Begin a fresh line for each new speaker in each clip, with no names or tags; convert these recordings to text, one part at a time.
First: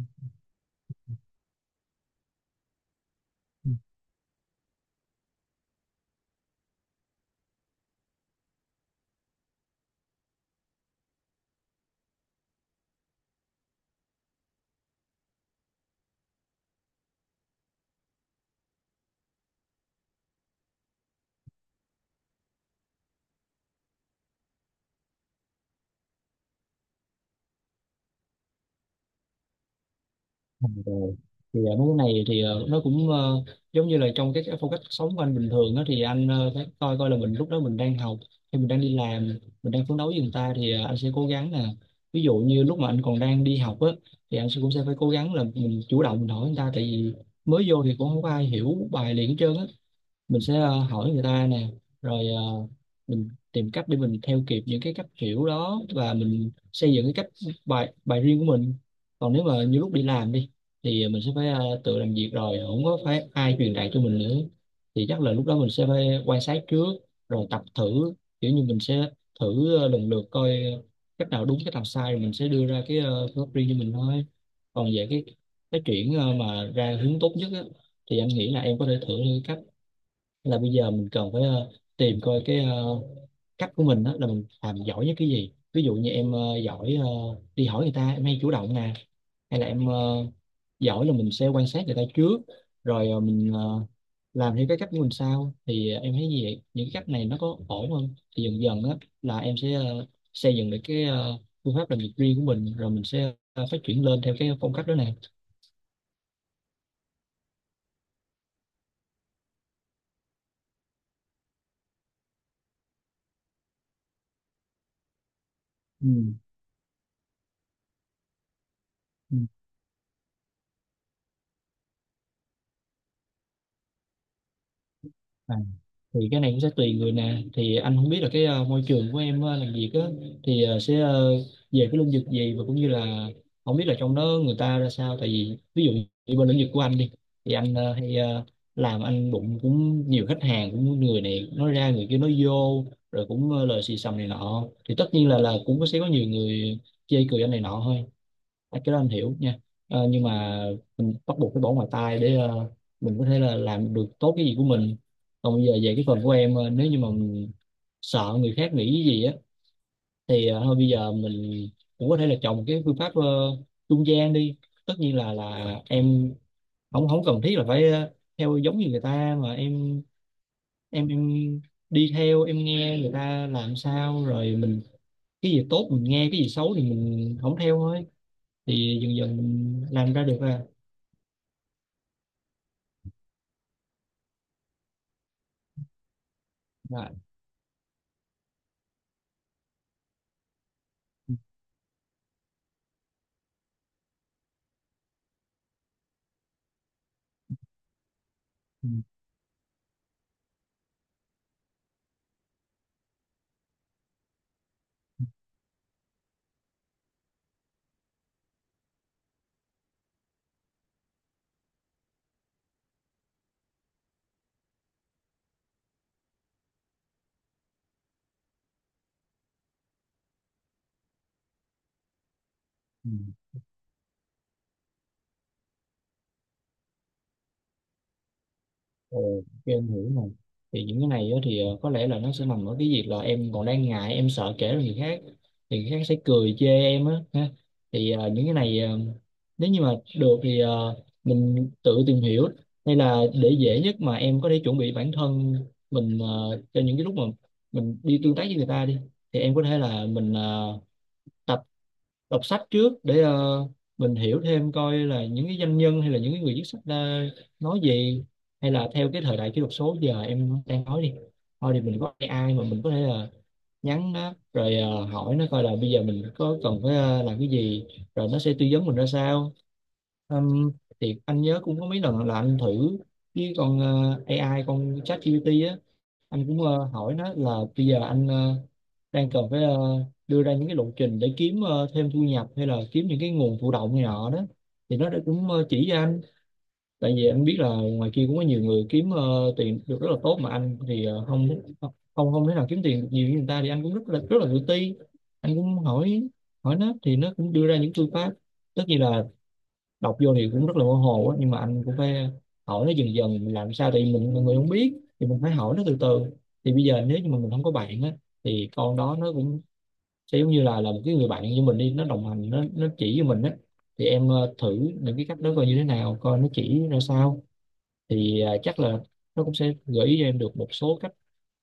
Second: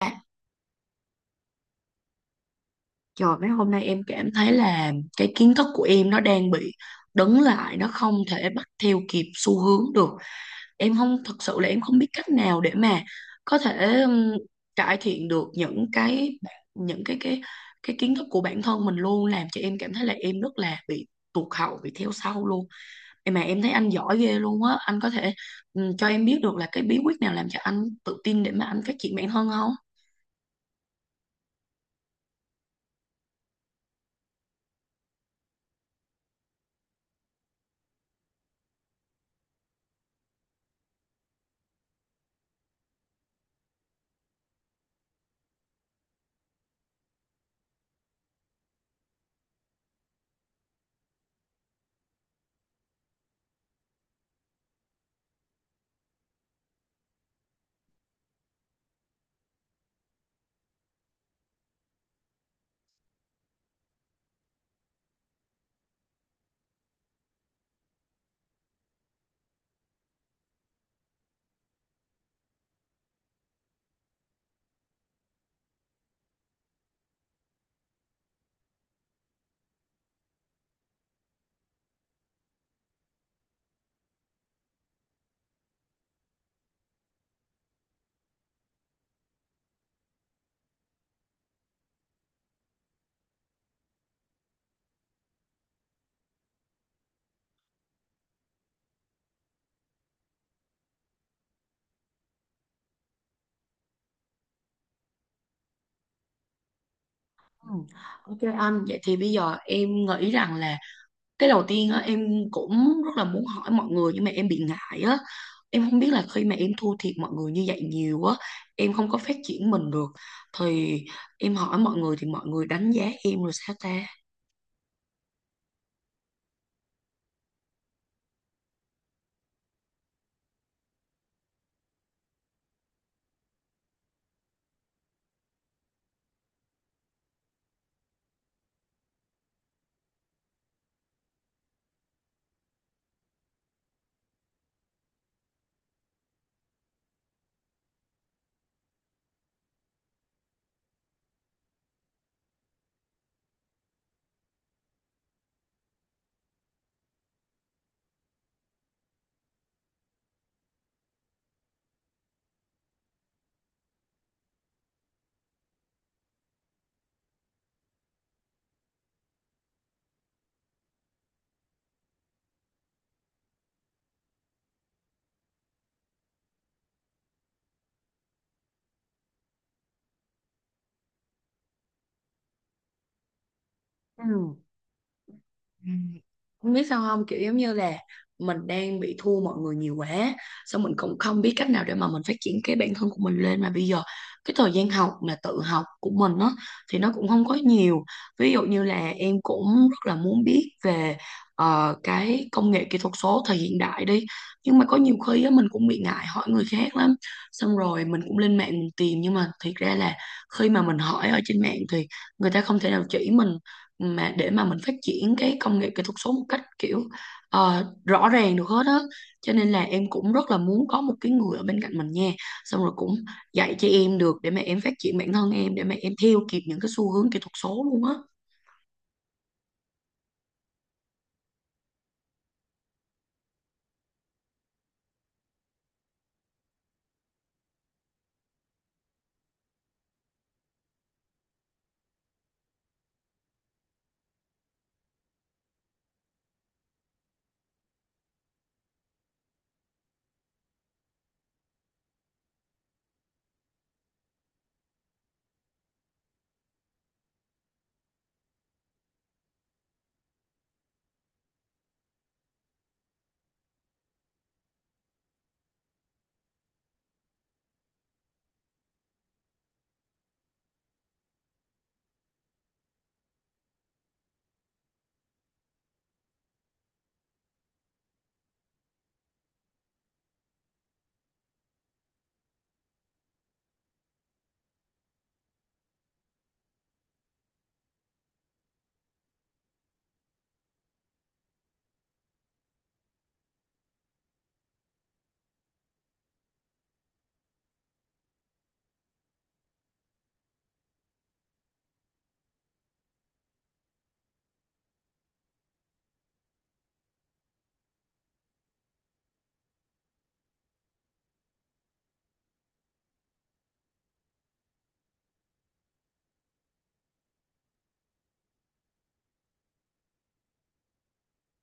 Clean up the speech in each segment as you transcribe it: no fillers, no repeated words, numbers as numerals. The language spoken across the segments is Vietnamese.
À, trời mấy hôm nay em cảm thấy là cái kiến thức của em nó đang bị đứng lại, nó không thể bắt theo kịp xu hướng được. Em không thật sự là em không biết cách nào để mà có thể cải thiện được những cái kiến thức của bản thân mình, luôn làm cho em cảm thấy là em rất là bị tụt hậu, bị theo sau luôn. Em mà em thấy anh giỏi ghê luôn á, anh có thể cho em biết được là cái bí quyết nào làm cho anh tự tin để mà anh phát triển bản thân không?
Ừ, rồi. Thì mấy cái này thì nó cũng giống như là trong cái phong cách sống của anh bình thường đó, thì anh phải coi coi là mình lúc đó mình đang học hay mình đang đi làm, mình đang phấn đấu với người ta. Thì anh sẽ cố gắng là ví dụ như lúc mà anh còn đang đi học á, thì anh sẽ cũng sẽ phải cố gắng là mình chủ động mình hỏi người ta, tại vì mới vô thì cũng không có ai hiểu bài liền hết trơn á. Mình sẽ hỏi người ta nè, rồi mình tìm cách để mình theo kịp những cái cách hiểu đó, và mình xây dựng cái cách bài bài riêng của mình. Còn nếu mà như lúc đi làm đi, thì mình sẽ phải tự làm việc rồi, không có phải ai truyền đạt cho mình nữa. Thì chắc là lúc đó mình sẽ phải quan sát trước, rồi tập thử, kiểu như mình sẽ thử lần lượt coi cách nào đúng cách nào sai, rồi mình sẽ đưa ra cái phương pháp riêng cho mình thôi. Còn về cái chuyện mà ra hướng tốt nhất á, thì anh nghĩ là em có thể thử là bây giờ mình cần phải tìm coi cái cách của mình đó là mình làm giỏi nhất cái gì. Ví dụ như em giỏi đi hỏi người ta, em hay chủ động nè, hay là em giỏi là mình sẽ quan sát người ta trước, rồi mình làm theo cái cách của mình sau. Thì em thấy gì vậy? Những cái cách này nó có ổn không, thì dần dần á là em sẽ xây dựng được cái phương pháp làm việc riêng của mình, rồi mình sẽ phát triển lên theo cái phong cách đó nè.
Ừ. Ok anh, vậy thì bây giờ em nghĩ rằng là cái đầu tiên á, em cũng rất là muốn hỏi mọi người nhưng mà em bị ngại á, em không
Ừ,
biết là khi mà em thua thiệt mọi người như vậy nhiều á, em không có phát triển mình được, thì em hỏi mọi người thì mọi người đánh giá em rồi sao ta?
ừ. Thì cái này cũng sẽ tùy người nè. Thì anh không biết là cái môi trường của em làm việc á thì sẽ về cái lĩnh vực gì, và cũng như là không biết là trong đó người ta ra sao. Tại vì ví dụ như bên lĩnh vực của anh đi, thì anh hay làm anh đụng cũng nhiều khách hàng, cũng người này nói ra người kia nói vô, rồi cũng lời xì xầm này nọ. Thì tất nhiên là cũng có sẽ có nhiều người chê cười anh này nọ thôi. À, cái đó anh hiểu nha. Ờ, nhưng mà mình bắt buộc phải bỏ ngoài tai để mình có thể là làm được tốt cái gì của mình. Còn bây giờ về cái phần của em, nếu như mà mình sợ người khác nghĩ cái gì á, thì thôi bây giờ mình cũng có thể là chọn một cái phương pháp trung gian đi. Tất nhiên là em không không cần thiết là phải theo giống như người ta, mà em em đi theo, em nghe người ta làm sao rồi mình cái gì tốt mình nghe, cái gì xấu thì mình không theo thôi. Thì dần dần mình làm ra được à.
Ừ. Ừ. Không biết sao
Dạ.
không, kiểu giống như là mình đang bị thua mọi người nhiều quá, xong mình cũng
Ừ,
không biết cách nào để mà mình phát triển cái bản thân của mình lên. Mà bây giờ cái thời gian học mà tự học của mình á thì nó cũng không có nhiều. Ví dụ như
ừ,
là em cũng rất là muốn biết về cái công nghệ kỹ thuật số thời hiện đại đi, nhưng mà có nhiều khi á mình cũng bị ngại hỏi người khác lắm, xong rồi mình cũng lên mạng mình tìm, nhưng mà thiệt ra là khi mà mình hỏi ở trên mạng thì người ta không thể nào chỉ mình mà để mà mình phát triển cái công nghệ kỹ thuật số một cách kiểu rõ ràng được hết á. Cho nên là em cũng rất là muốn có một cái người ở bên cạnh mình nha, xong rồi
ừ.
cũng dạy cho em được để mà em phát triển bản thân em, để mà em theo kịp những cái xu hướng kỹ thuật số luôn á.
Ồ, ok, em hiểu rồi. Thì những cái này á thì có lẽ là nó sẽ nằm ở cái việc là em còn đang ngại, em sợ kể cho người khác. Thì người khác sẽ cười chê em á, ha. Thì những cái này nếu như mà được thì mình tự tìm hiểu. Hay là để dễ nhất mà em có thể chuẩn bị bản thân mình cho những cái lúc mà mình đi tương tác với người ta đi. Thì em có thể là mình tập đọc sách trước để mình hiểu thêm coi là những cái doanh nhân hay là những cái người viết sách đã nói gì. Hay là theo cái thời đại kỹ thuật số giờ em đang nói đi, thôi thì mình có AI mà mình có thể là nhắn nó rồi hỏi nó coi là bây giờ mình có cần phải làm cái gì, rồi nó sẽ tư vấn mình ra sao. Ừm, thì anh nhớ cũng có mấy lần là anh thử với con AI, con ChatGPT á, anh cũng hỏi nó là bây giờ anh đang cần phải đưa ra những cái lộ trình để kiếm thêm thu nhập, hay là kiếm những cái nguồn thụ động này nọ đó. Thì nó đã cũng chỉ cho anh, tại vì anh biết là ngoài kia cũng có nhiều người kiếm tiền được rất là tốt, mà anh thì không không không thể nào kiếm tiền được nhiều như người ta. Thì anh cũng rất là tự ti. Anh cũng hỏi hỏi nó, thì nó cũng đưa ra những phương pháp. Tất nhiên là đọc vô thì cũng rất là mơ hồ á, nhưng mà anh cũng phải hỏi nó dần dần, mình làm sao tại vì mình người không biết thì mình phải hỏi nó từ từ. Thì bây giờ nếu như mà mình không có bạn á, thì con đó nó cũng sẽ giống như là một cái người bạn như mình đi, nó đồng hành, nó chỉ cho mình á. Thì em thử những cái cách đó coi như thế nào, coi nó chỉ ra sao. Thì chắc là nó cũng sẽ gợi ý cho em được một số cách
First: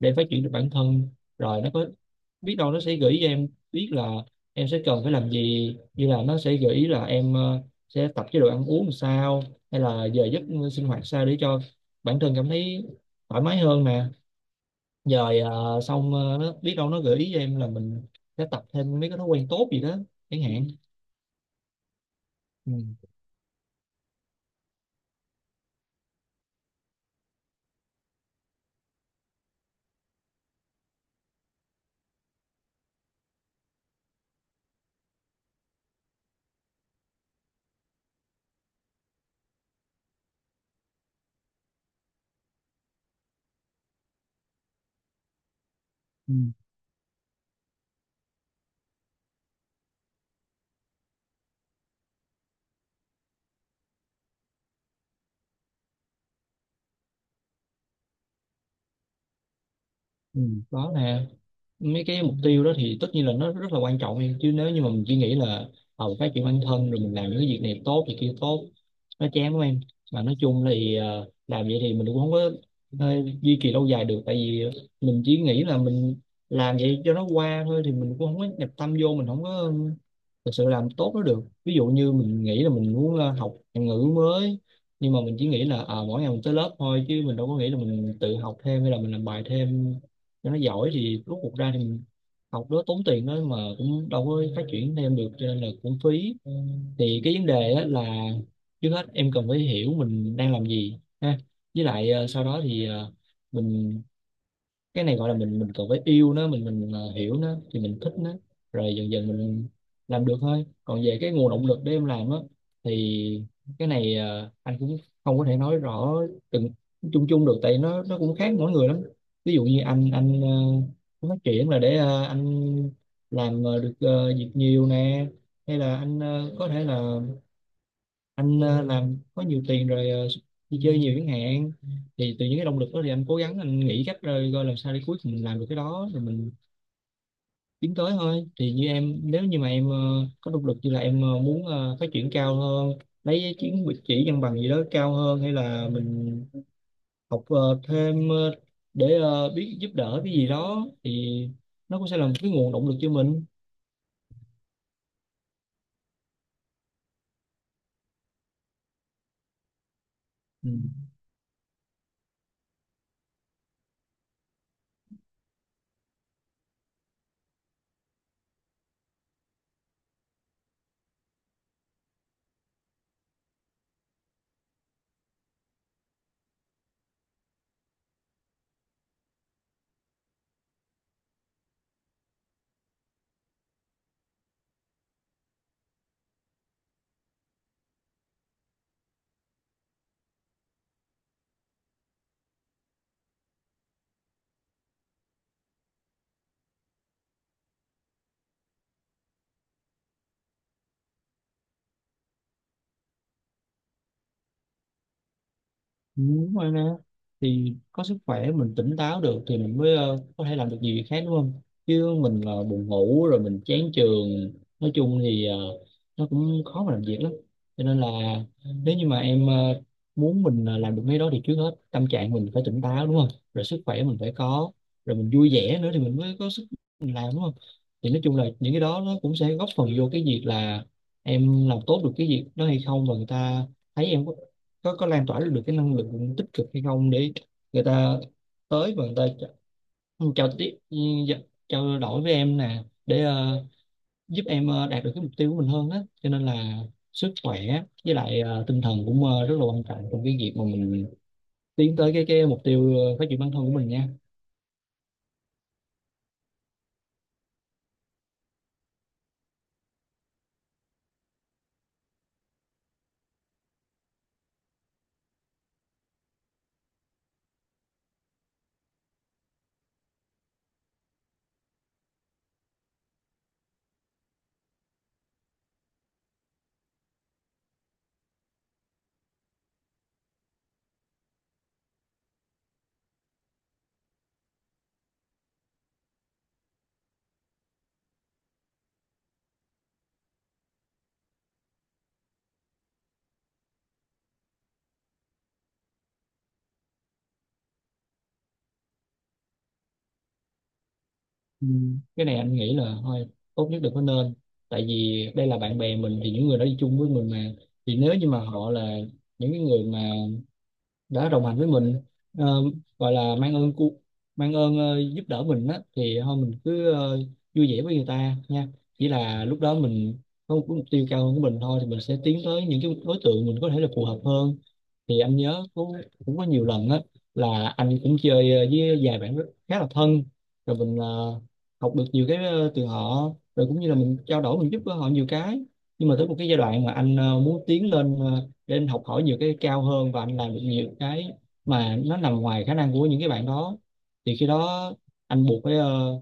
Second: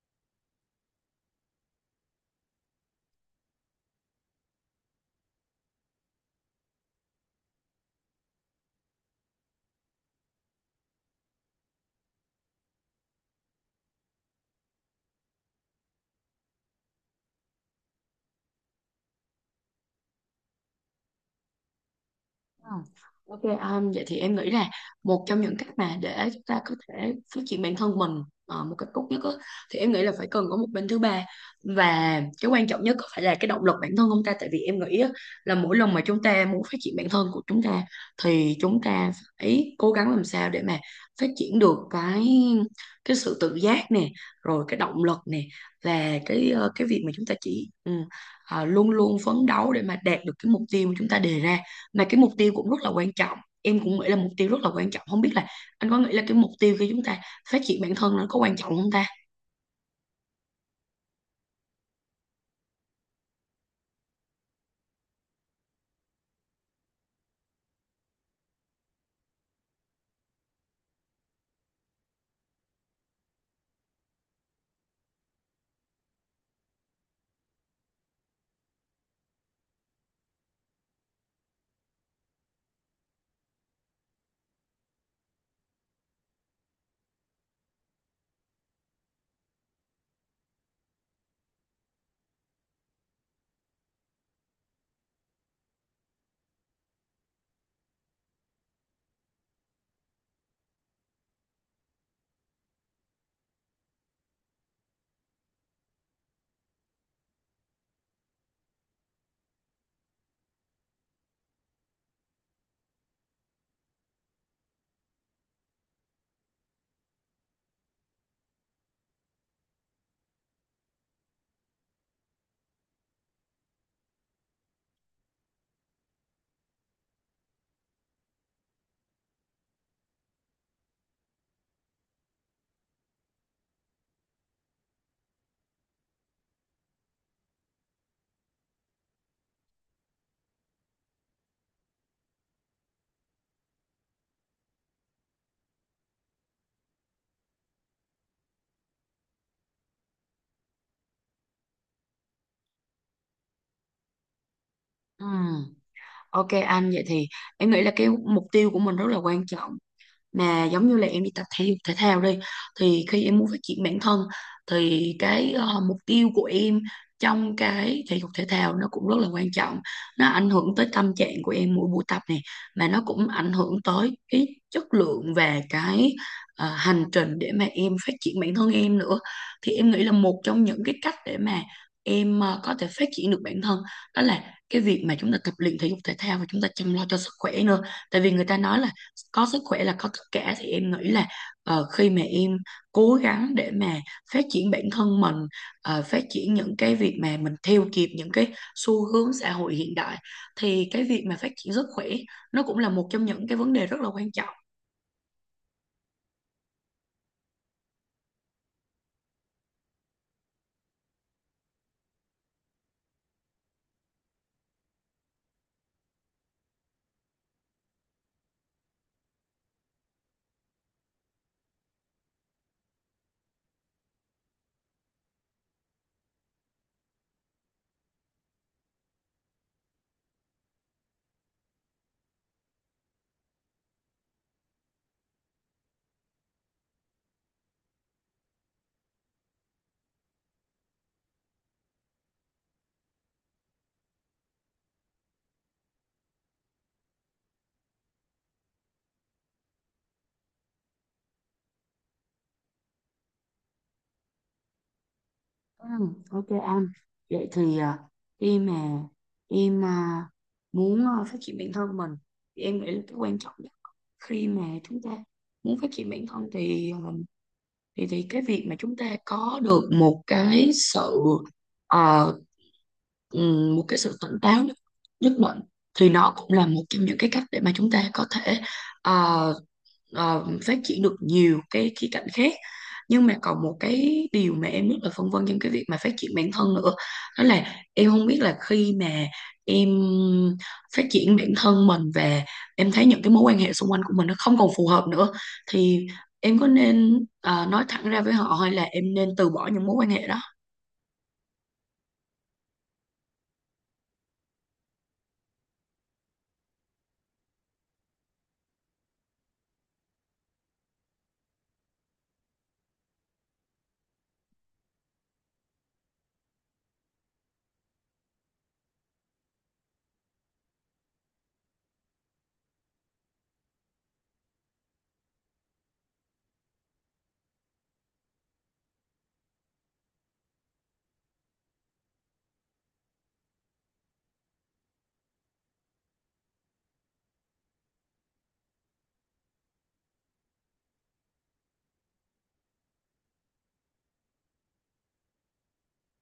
để phát triển được bản thân. Rồi nó có biết đâu nó sẽ gợi ý cho em biết là em sẽ cần phải làm gì, như là nó sẽ gợi ý là em sẽ tập chế độ ăn uống làm sao, hay là giờ giấc sinh hoạt sao để cho bản thân cảm thấy thoải mái hơn nè. Rồi xong nó biết đâu nó gợi ý cho em là mình sẽ tập thêm mấy cái thói quen tốt gì đó chẳng hạn.
Ờ,
Ừ,
ok, vậy thì em nghĩ là một trong những cách mà để chúng ta có thể phát triển bản thân mình một cách tốt nhất á, thì em nghĩ là phải cần có một bên thứ ba, và cái quan trọng nhất có phải là cái động lực bản thân không ta? Tại vì em nghĩ á, là mỗi lần mà chúng ta muốn phát triển bản thân của chúng ta thì chúng ta phải cố gắng làm sao để mà phát triển được cái sự tự giác nè, rồi cái động lực nè, và
ừ,
cái cái việc mà chúng ta chỉ luôn luôn phấn đấu để mà đạt được cái mục tiêu mà chúng ta đề ra. Mà cái mục tiêu cũng rất là quan trọng, em cũng nghĩ là mục tiêu rất là quan trọng. Không biết là anh có nghĩ là cái mục tiêu khi chúng ta phát triển bản thân nó có quan trọng không ta?
ừ. Đó nè, mấy cái mục tiêu đó thì tất nhiên là nó rất là quan trọng em. Chứ nếu như mà mình chỉ nghĩ là ờ phát triển bản thân rồi mình làm những cái việc này tốt thì kia tốt, nó chán quá em. Mà nói chung là thì làm vậy thì mình cũng không có ờ, duy trì lâu dài được. Tại vì mình chỉ nghĩ là mình làm vậy cho nó qua thôi, thì mình cũng không có nhập tâm vô, mình không có thực sự làm tốt nó được. Ví dụ như mình nghĩ là mình muốn học ngôn ngữ mới, nhưng mà mình chỉ nghĩ là à, mỗi ngày mình tới lớp thôi, chứ mình đâu có nghĩ là mình tự học thêm hay là mình làm bài thêm cho nó giỏi. Thì rốt cuộc ra thì mình học đó tốn tiền đó, mà cũng đâu có phát triển thêm được, cho nên là cũng phí. Thì cái vấn đề á là trước hết em cần phải hiểu mình đang làm gì ha. Với lại sau đó thì mình cái này gọi là mình cần phải yêu nó, mình hiểu nó thì mình thích nó, rồi dần dần mình làm được thôi. Còn về cái nguồn động lực để em làm á, thì cái này anh cũng không có thể nói rõ từng chung chung được, tại nó cũng khác mỗi người lắm. Ví dụ như anh muốn phát triển là để anh làm được việc nhiều nè, hay là anh có thể là anh làm có nhiều tiền rồi đi chơi nhiều chẳng hạn. Thì từ những cái động lực đó thì anh cố gắng, anh nghĩ cách rồi coi làm sao để cuối cùng mình làm được cái đó, rồi mình tiến tới thôi. Thì như em, nếu như mà em có động lực như là em muốn phát triển cao hơn, lấy chứng chỉ văn bằng gì đó cao hơn, hay là mình học thêm để biết giúp đỡ cái gì đó, thì nó cũng sẽ là một cái nguồn động lực cho mình.
Ừm, ok anh, vậy thì em nghĩ là cái mục tiêu của mình rất là quan trọng. Mà
Ừ.
giống như là em đi tập thể dục thể thao đi, thì khi em muốn phát triển bản thân thì cái mục tiêu của em trong cái thể dục thể thao nó cũng rất là quan trọng. Nó ảnh hưởng tới tâm trạng của em mỗi buổi tập này, mà nó cũng ảnh hưởng tới cái chất lượng và cái hành trình để mà em phát triển bản thân em nữa. Thì em nghĩ là một trong những cái cách để mà em có thể phát triển được bản thân, đó là cái việc mà chúng ta tập luyện thể dục thể thao và chúng ta chăm lo cho sức khỏe nữa. Tại vì người ta nói là có sức khỏe là có tất cả, thì em nghĩ là khi mà em cố gắng để mà phát triển bản thân mình, phát triển những cái việc mà mình theo kịp những cái xu hướng xã hội hiện đại, thì cái việc mà phát triển sức khỏe nó cũng là một trong những cái vấn đề rất là quan trọng.
Đúng rồi nè, thì có sức khỏe mình tỉnh táo được thì mình mới có thể làm được nhiều việc khác, đúng không? Chứ mình là buồn ngủ rồi mình chán trường, nói chung thì nó cũng khó mà làm việc lắm. Cho nên là nếu như mà em muốn mình làm được mấy đó thì trước hết tâm trạng mình phải tỉnh táo, đúng không? Rồi sức khỏe mình phải có, rồi mình vui vẻ nữa thì mình mới có sức mình làm, đúng không? Thì nói chung là những cái đó nó cũng sẽ góp phần vô cái việc là em làm tốt được cái việc đó hay không, và người ta thấy em có có lan tỏa được cái năng lượng tích cực hay không, để người ta tới và người ta chào tiếp, ừ, dạ, trao đổi với em nè để giúp em đạt được cái mục tiêu của mình hơn đó. Cho nên là sức khỏe với lại tinh thần cũng rất là quan trọng trong cái việc mà mình tiến tới cái mục tiêu phát triển bản thân của mình nha.
Ừ, ok anh. Vậy thì à, khi mà em à, muốn à, phát triển bản thân mình, thì em nghĩ là cái quan trọng nhất khi mà chúng ta muốn phát triển bản thân thì à, thì cái việc mà chúng ta có được một cái sự ờ, một cái sự tỉnh táo nhất, nhất định, thì nó cũng là một trong những cái cách để mà chúng ta có thể ờ, phát triển được nhiều cái khía cạnh khác. Nhưng mà còn một cái điều mà em rất là phân vân trong cái việc mà phát triển bản thân nữa, đó là em không biết là khi mà em phát triển bản thân mình và em thấy những cái mối quan hệ xung quanh của mình nó không còn phù hợp nữa, thì em có nên nói thẳng ra với họ, hay là em nên từ bỏ những mối quan hệ đó?
Ừ. Cái này anh nghĩ là thôi, tốt nhất đừng có nên, tại vì đây là bạn bè mình, thì những người đó đi chung với mình mà. Thì nếu như mà họ là những cái người mà đã đồng hành với mình, ờ, gọi là mang ơn giúp đỡ mình á, thì thôi mình cứ vui vẻ với người ta nha. Chỉ là lúc đó mình có một cái mục tiêu cao hơn của mình thôi, thì mình sẽ tiến tới những cái đối tượng mình có thể là phù hợp hơn. Thì anh nhớ cũng cũng có nhiều lần á, là anh cũng chơi với vài bạn rất khá là thân, rồi mình học được nhiều cái từ họ, rồi cũng như là mình trao đổi, mình giúp đỡ họ nhiều cái. Nhưng mà tới một cái giai đoạn mà anh muốn tiến lên để anh học hỏi nhiều cái cao hơn và anh làm được nhiều cái mà nó nằm ngoài khả năng của những cái bạn đó, thì khi đó anh buộc phải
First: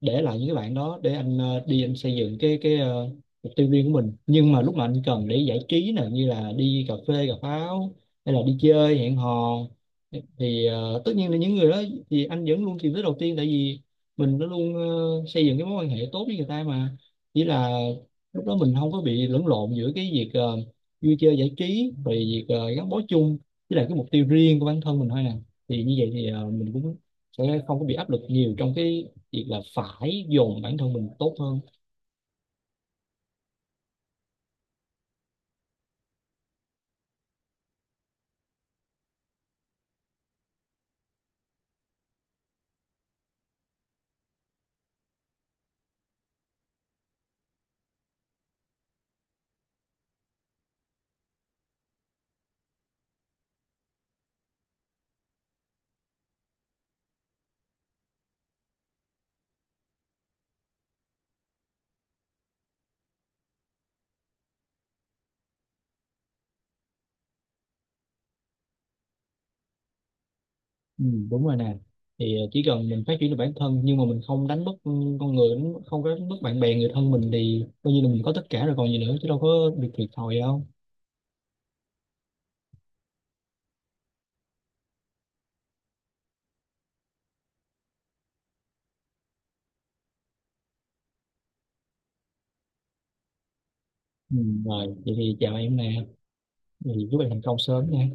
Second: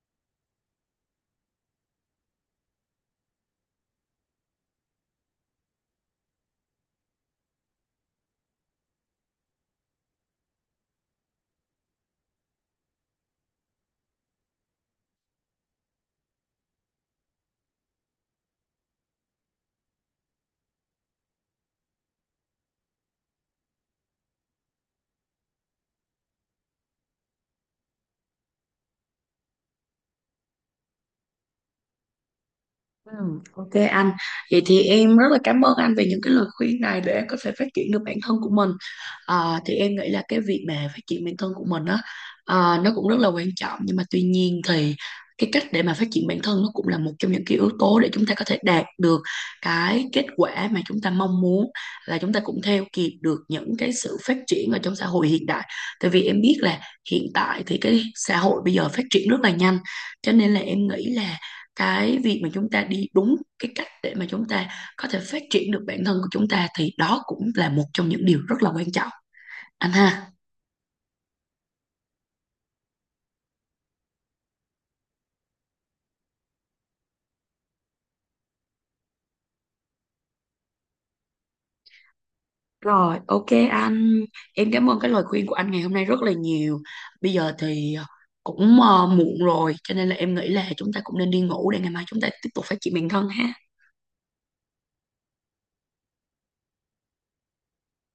để lại những cái bạn đó để anh đi, anh xây dựng mục tiêu riêng của mình. Nhưng mà lúc mà anh cần để giải trí nè, như là đi cà phê cà pháo hay là đi chơi hẹn hò, thì tất nhiên là những người đó thì anh vẫn luôn tìm tới đầu tiên, tại vì mình đã luôn xây dựng cái mối quan hệ tốt với người ta mà. Chỉ là lúc đó mình không có bị lẫn lộn giữa cái việc vui chơi giải trí rồi việc gắn bó chung với lại cái mục tiêu riêng của bản thân mình thôi nè. Thì như vậy thì mình cũng sẽ không có bị áp lực nhiều trong cái việc là phải dồn bản thân mình tốt hơn.
Ừ, ok anh. Vậy thì em rất là cảm ơn anh về những cái lời khuyên này để em có thể phát triển được bản thân của mình. À, thì em nghĩ là cái việc mà phát triển bản thân của mình á, à, nó cũng rất là quan trọng, nhưng mà tuy nhiên thì cái cách để mà phát triển bản thân nó cũng là một trong những cái yếu tố để chúng ta có thể đạt được cái kết quả mà chúng ta mong muốn, là chúng ta cũng theo kịp được những cái sự phát triển ở trong xã hội hiện đại. Tại vì em biết là hiện tại thì cái xã hội bây giờ phát triển rất là nhanh, cho nên là em nghĩ là cái việc mà chúng ta đi đúng cái cách để mà chúng ta có thể phát triển được bản thân của chúng ta, thì đó cũng là một trong những điều rất là quan trọng anh ha.
Ừ, đúng rồi nè, thì chỉ cần mình phát triển được bản thân nhưng mà mình không đánh mất, ừ, con người đánh mất- không có đánh mất bạn bè người thân mình, thì coi như là mình có tất cả rồi còn gì nữa, chứ đâu có việc thiệt thòi đâu.
Rồi ok anh, em cảm ơn cái lời khuyên của anh ngày hôm nay rất là nhiều. Bây giờ thì cũng muộn rồi, cho nên là em nghĩ là chúng ta cũng nên đi ngủ để ngày mai chúng ta tiếp tục phát triển bản thân ha.
Ừ, rồi vậy thì chào em nè, thì chúc em thành công sớm nha.